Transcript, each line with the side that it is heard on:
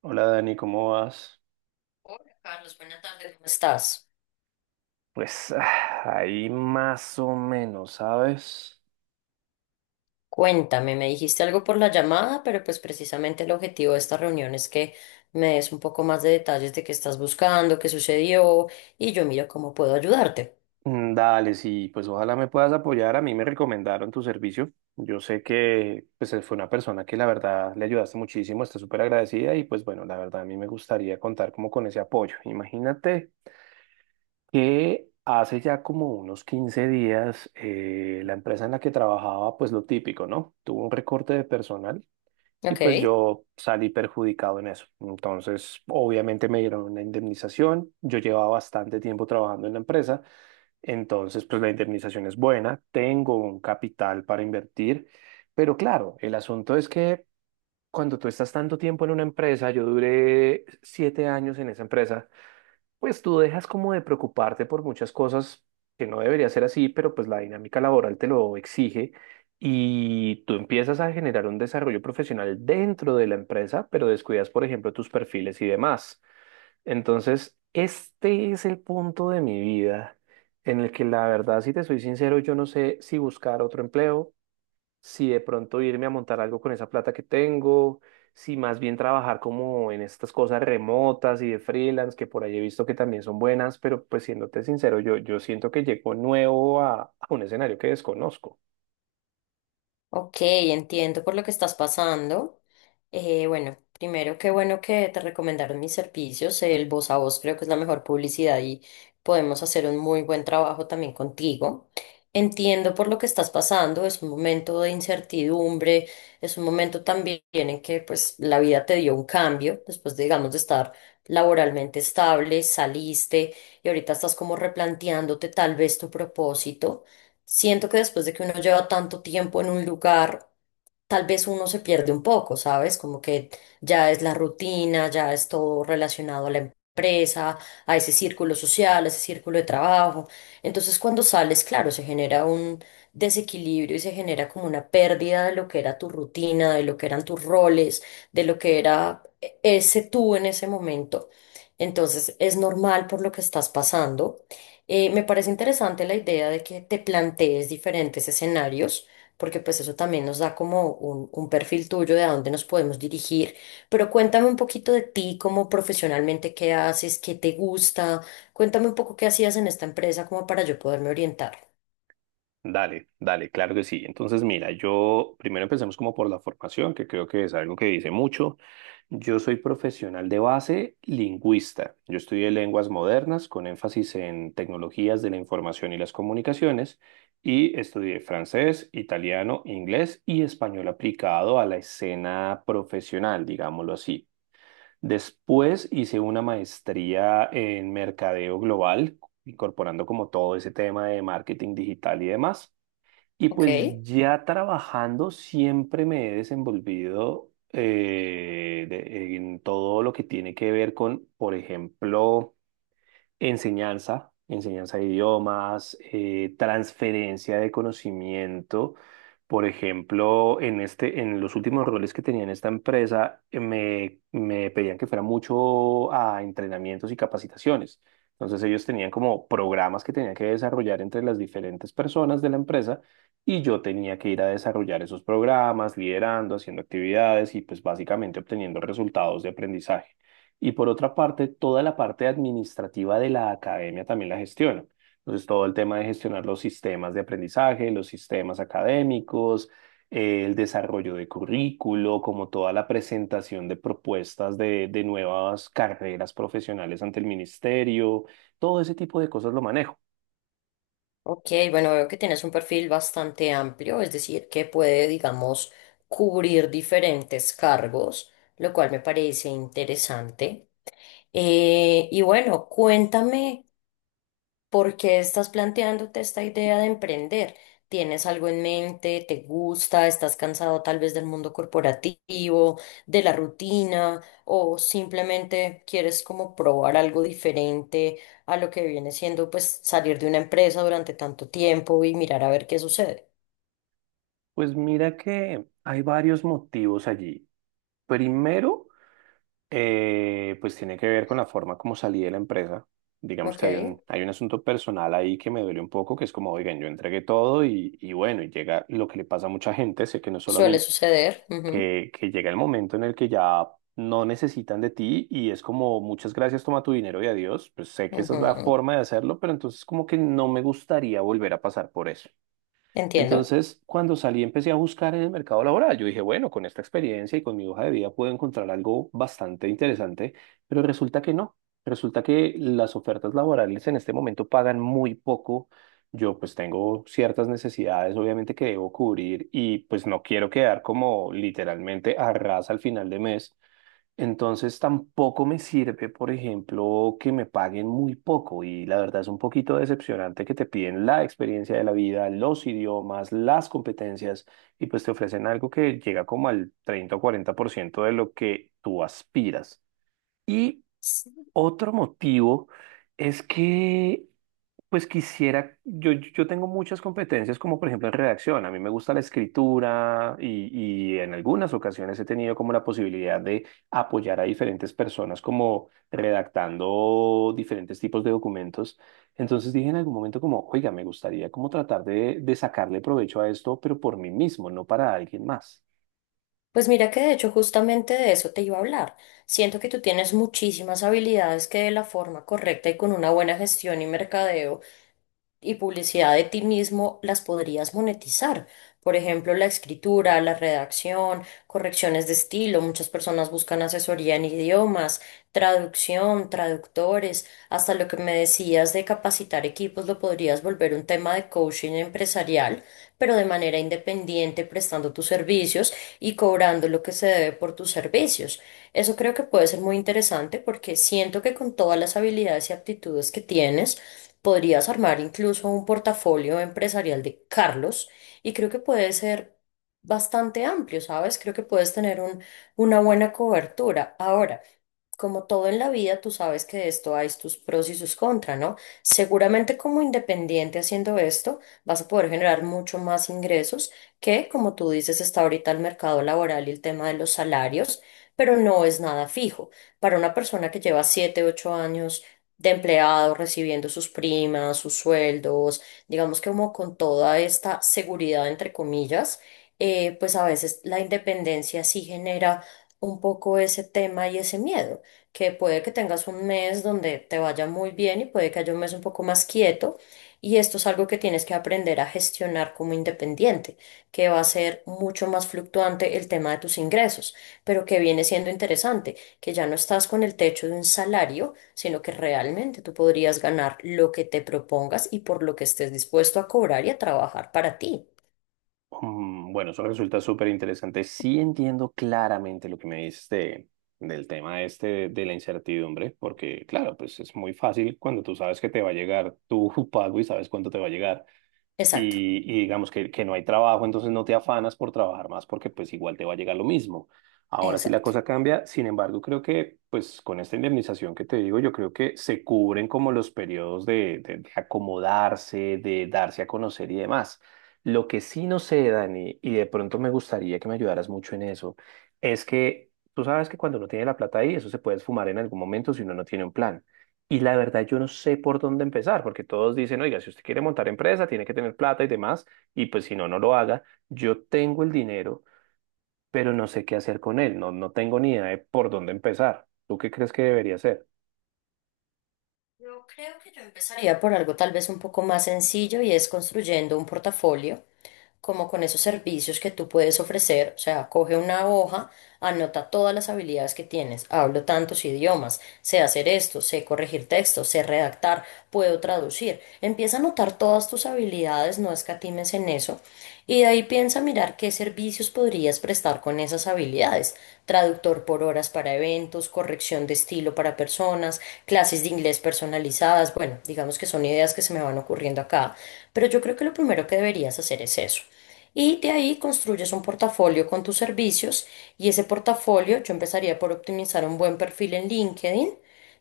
right: Hola Dani, ¿cómo vas?
left: Hola Carlos, buenas tardes, ¿cómo estás?
right: Pues ahí más o menos, ¿sabes?
left: Cuéntame, me dijiste algo por la llamada, pero pues precisamente el objetivo de esta reunión es que me des un poco más de detalles de qué estás buscando, qué sucedió y yo miro cómo puedo ayudarte.
right: Mm, dale, sí, pues ojalá me puedas apoyar. A mí me recomendaron tu servicio. Yo sé que pues fue una persona que la verdad le ayudaste muchísimo, está súper agradecida y pues bueno, la verdad a mí me gustaría contar como con ese apoyo. Imagínate que hace ya como unos 15 días la empresa en la que trabajaba pues lo típico, ¿no? Tuvo un recorte de personal, y
left: ¿Ok?
right: pues yo salí perjudicado en eso. Entonces, obviamente me dieron una indemnización. Yo llevaba bastante tiempo trabajando en la empresa, entonces pues la indemnización es buena, tengo un capital para invertir, pero claro, el asunto es que cuando tú estás tanto tiempo en una empresa, yo duré 7 años en esa empresa. Pues tú dejas como de preocuparte por muchas cosas que no debería ser así, pero pues la dinámica laboral te lo exige y tú empiezas a generar un desarrollo profesional dentro de la empresa, pero descuidas, por ejemplo, tus perfiles y demás. Entonces, este es el punto de mi vida en el que la verdad, si te soy sincero, yo no sé si buscar otro empleo, si de pronto irme a montar algo con esa plata que tengo, si más bien trabajar como en estas cosas remotas y de freelance, que por ahí he visto que también son buenas, pero pues siéndote sincero, yo siento que llego nuevo a un escenario que desconozco.
left: Ok, entiendo por lo que estás pasando. Bueno, primero, qué bueno que te recomendaron mis servicios. El voz a voz creo que es la mejor publicidad y podemos hacer un muy buen trabajo también contigo. Entiendo por lo que estás pasando. Es un momento de incertidumbre, es un momento también en que pues la vida te dio un cambio después, digamos, de estar laboralmente estable, saliste y ahorita estás como replanteándote tal vez tu propósito. Siento que después de que uno lleva tanto tiempo en un lugar, tal vez uno se pierde un poco, ¿sabes? Como que ya es la rutina, ya es todo relacionado a la empresa, a ese círculo social, a ese círculo de trabajo. Entonces, cuando sales, claro, se genera un desequilibrio y se genera como una pérdida de lo que era tu rutina, de lo que eran tus roles, de lo que era ese tú en ese momento. Entonces, es normal por lo que estás pasando. Me parece interesante la idea de que te plantees diferentes escenarios, porque pues eso también nos da como un perfil tuyo de a dónde nos podemos dirigir. Pero cuéntame un poquito de ti, como profesionalmente, qué haces, qué te gusta. Cuéntame un poco qué hacías en esta empresa como para yo poderme orientar.
right: Dale, dale, claro que sí. Entonces, mira, yo primero empecemos como por la formación, que creo que es algo que dice mucho. Yo soy profesional de base lingüista. Yo estudié lenguas modernas con énfasis en tecnologías de la información y las comunicaciones y estudié francés, italiano, inglés y español aplicado a la escena profesional, digámoslo así. Después hice una maestría en mercadeo global, incorporando como todo ese tema de marketing digital y demás. Y
left: Ok,
right: pues ya trabajando siempre me he desenvolvido en todo lo que tiene que ver con, por ejemplo, enseñanza, enseñanza de idiomas, transferencia de conocimiento. Por ejemplo, en los últimos roles que tenía en esta empresa, me pedían que fuera mucho a entrenamientos y capacitaciones. Entonces ellos tenían como programas que tenían que desarrollar entre las diferentes personas de la empresa y yo tenía que ir a desarrollar esos programas, liderando, haciendo actividades y pues básicamente obteniendo resultados de aprendizaje. Y por otra parte, toda la parte administrativa de la academia también la gestiona. Entonces, todo el tema de gestionar los sistemas de aprendizaje, los sistemas académicos, el desarrollo de currículo, como toda la presentación de propuestas de nuevas carreras profesionales ante el ministerio, todo ese tipo de cosas lo manejo.
left: ok, bueno, veo que tienes un perfil bastante amplio, es decir, que puede, digamos, cubrir diferentes cargos, lo cual me parece interesante. Y bueno, cuéntame. ¿Por qué estás planteándote esta idea de emprender? ¿Tienes algo en mente? ¿Te gusta? ¿Estás cansado tal vez del mundo corporativo, de la rutina? ¿O simplemente quieres como probar algo diferente a lo que viene siendo pues salir de una empresa durante tanto tiempo y mirar a ver qué sucede?
right: Pues mira que hay varios motivos allí. Primero, pues tiene que ver con la forma como salí de la empresa. Digamos
left: Ok,
right: que hay hay un asunto personal ahí que me duele un poco, que es como, oigan, yo entregué todo y bueno, y llega lo que le pasa a mucha gente, sé que no solo a
left: suele
right: mí,
left: suceder. Ujú,
right: que llega el momento en el que ya no necesitan de ti y es como, muchas gracias, toma tu dinero y adiós. Pues sé que esa es la
left: ujú.
right: forma de hacerlo, pero entonces como que no me gustaría volver a pasar por eso.
left: Entiendo.
right: Entonces, cuando salí, empecé a buscar en el mercado laboral. Yo dije, bueno, con esta experiencia y con mi hoja de vida puedo encontrar algo bastante interesante, pero resulta que no. Resulta que las ofertas laborales en este momento pagan muy poco. Yo pues tengo ciertas necesidades, obviamente, que debo cubrir y pues no quiero quedar como literalmente a ras al final de mes. Entonces tampoco me sirve, por ejemplo, que me paguen muy poco y la verdad es un poquito decepcionante que te piden la experiencia de la vida, los idiomas, las competencias y pues te ofrecen algo que llega como al 30 o 40% de lo que tú aspiras. Y otro motivo es que pues quisiera, yo tengo muchas competencias, como por ejemplo en redacción. A mí me gusta la escritura y en algunas ocasiones he tenido como la posibilidad de apoyar a diferentes personas como redactando diferentes tipos de documentos. Entonces dije en algún momento como, oiga, me gustaría como tratar de sacarle provecho a esto, pero por mí mismo, no para alguien más.
left: Pues mira que de hecho justamente de eso te iba a hablar. Siento que tú tienes muchísimas habilidades que de la forma correcta y con una buena gestión y mercadeo y publicidad de ti mismo las podrías monetizar. Por ejemplo, la escritura, la redacción, correcciones de estilo. Muchas personas buscan asesoría en idiomas, traducción, traductores. Hasta lo que me decías de capacitar equipos lo podrías volver un tema de coaching empresarial, pero de manera independiente, prestando tus servicios y cobrando lo que se debe por tus servicios. Eso creo que puede ser muy interesante porque siento que con todas las habilidades y aptitudes que tienes, podrías armar incluso un portafolio empresarial de Carlos y creo que puede ser bastante amplio, ¿sabes? Creo que puedes tener una buena cobertura. Ahora, como todo en la vida, tú sabes que de esto hay tus pros y sus contras, ¿no? Seguramente como independiente haciendo esto, vas a poder generar mucho más ingresos que, como tú dices, está ahorita el mercado laboral y el tema de los salarios, pero no es nada fijo. Para una persona que lleva 7 u 8 años de empleado, recibiendo sus primas, sus sueldos, digamos que como con toda esta seguridad, entre comillas, pues a veces la independencia sí genera un poco ese tema y ese miedo, que puede que tengas un mes donde te vaya muy bien y puede que haya un mes un poco más quieto. Y esto es algo que tienes que aprender a gestionar como independiente, que va a ser mucho más fluctuante el tema de tus ingresos, pero que viene siendo interesante, que ya no estás con el techo de un salario, sino que realmente tú podrías ganar lo que te propongas y por lo que estés dispuesto a cobrar y a trabajar para ti.
right: Mm, bueno, eso resulta súper interesante. Sí entiendo claramente lo que me dices del tema este de la incertidumbre, porque claro, pues es muy fácil cuando tú sabes que te va a llegar tu pago y sabes cuánto te va a llegar
left: Exacto,
right: y digamos que no hay trabajo, entonces no te afanas por trabajar más porque pues igual te va a llegar lo mismo. Ahora sí la
left: exacto.
right: cosa cambia, sin embargo, creo que pues con esta indemnización que te digo, yo creo que se cubren como los periodos de acomodarse, de darse a conocer y demás. Lo que sí no sé, Dani, y de pronto me gustaría que me ayudaras mucho en eso, es que tú sabes que cuando uno tiene la plata ahí, eso se puede esfumar en algún momento si uno no tiene un plan. Y la verdad, yo no sé por dónde empezar, porque todos dicen, oiga, si usted quiere montar empresa, tiene que tener plata y demás, y pues si no, no lo haga. Yo tengo el dinero, pero no sé qué hacer con él, no, no tengo ni idea de por dónde empezar. ¿Tú qué crees que debería hacer?
left: Yo creo que yo empezaría por algo tal vez un poco más sencillo y es construyendo un portafolio, como con esos servicios que tú puedes ofrecer. O sea, coge una hoja, anota todas las habilidades que tienes. Hablo tantos idiomas, sé hacer esto, sé corregir textos, sé redactar, puedo traducir. Empieza a anotar todas tus habilidades, no escatimes en eso. Y de ahí piensa mirar qué servicios podrías prestar con esas habilidades. Traductor por horas para eventos, corrección de estilo para personas, clases de inglés personalizadas. Bueno, digamos que son ideas que se me van ocurriendo acá. Pero yo creo que lo primero que deberías hacer es eso. Y de ahí construyes un portafolio con tus servicios y ese portafolio yo empezaría por optimizar un buen perfil en LinkedIn.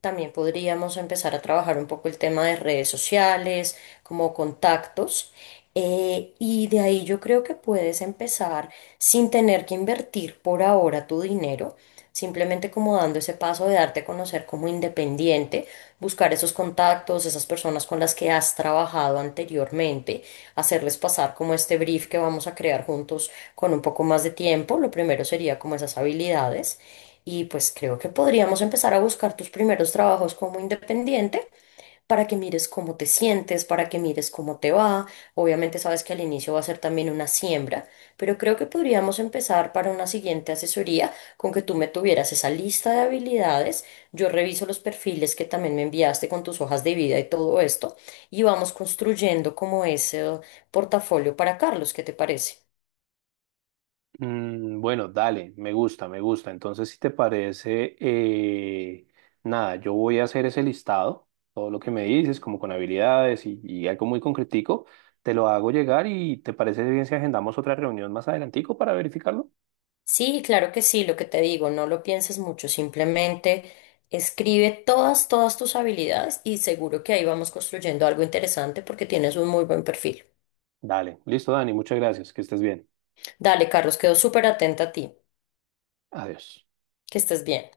left: También podríamos empezar a trabajar un poco el tema de redes sociales, como contactos. Y de ahí yo creo que puedes empezar sin tener que invertir por ahora tu dinero, simplemente como dando ese paso de darte a conocer como independiente, buscar esos contactos, esas personas con las que has trabajado anteriormente, hacerles pasar como este brief que vamos a crear juntos con un poco más de tiempo. Lo primero sería como esas habilidades. Y pues creo que podríamos empezar a buscar tus primeros trabajos como independiente para que mires cómo te sientes, para que mires cómo te va. Obviamente sabes que al inicio va a ser también una siembra, pero creo que podríamos empezar para una siguiente asesoría con que tú me tuvieras esa lista de habilidades. Yo reviso los perfiles que también me enviaste con tus hojas de vida y todo esto y vamos construyendo como ese portafolio para Carlos. ¿Qué te parece?
right: Mm, bueno, dale, me gusta, me gusta. Entonces, si te parece, nada, yo voy a hacer ese listado, todo lo que me dices, como con habilidades y algo muy concretico, te lo hago llegar y ¿te parece bien si agendamos otra reunión más adelantico para verificarlo?
left: Sí, claro que sí, lo que te digo, no lo pienses mucho, simplemente escribe todas, todas tus habilidades y seguro que ahí vamos construyendo algo interesante porque tienes un muy buen perfil.
right: Dale, listo, Dani, muchas gracias, que estés bien.
left: Dale, Carlos, quedo súper atenta a ti.
right: Adiós.
left: Que estés bien.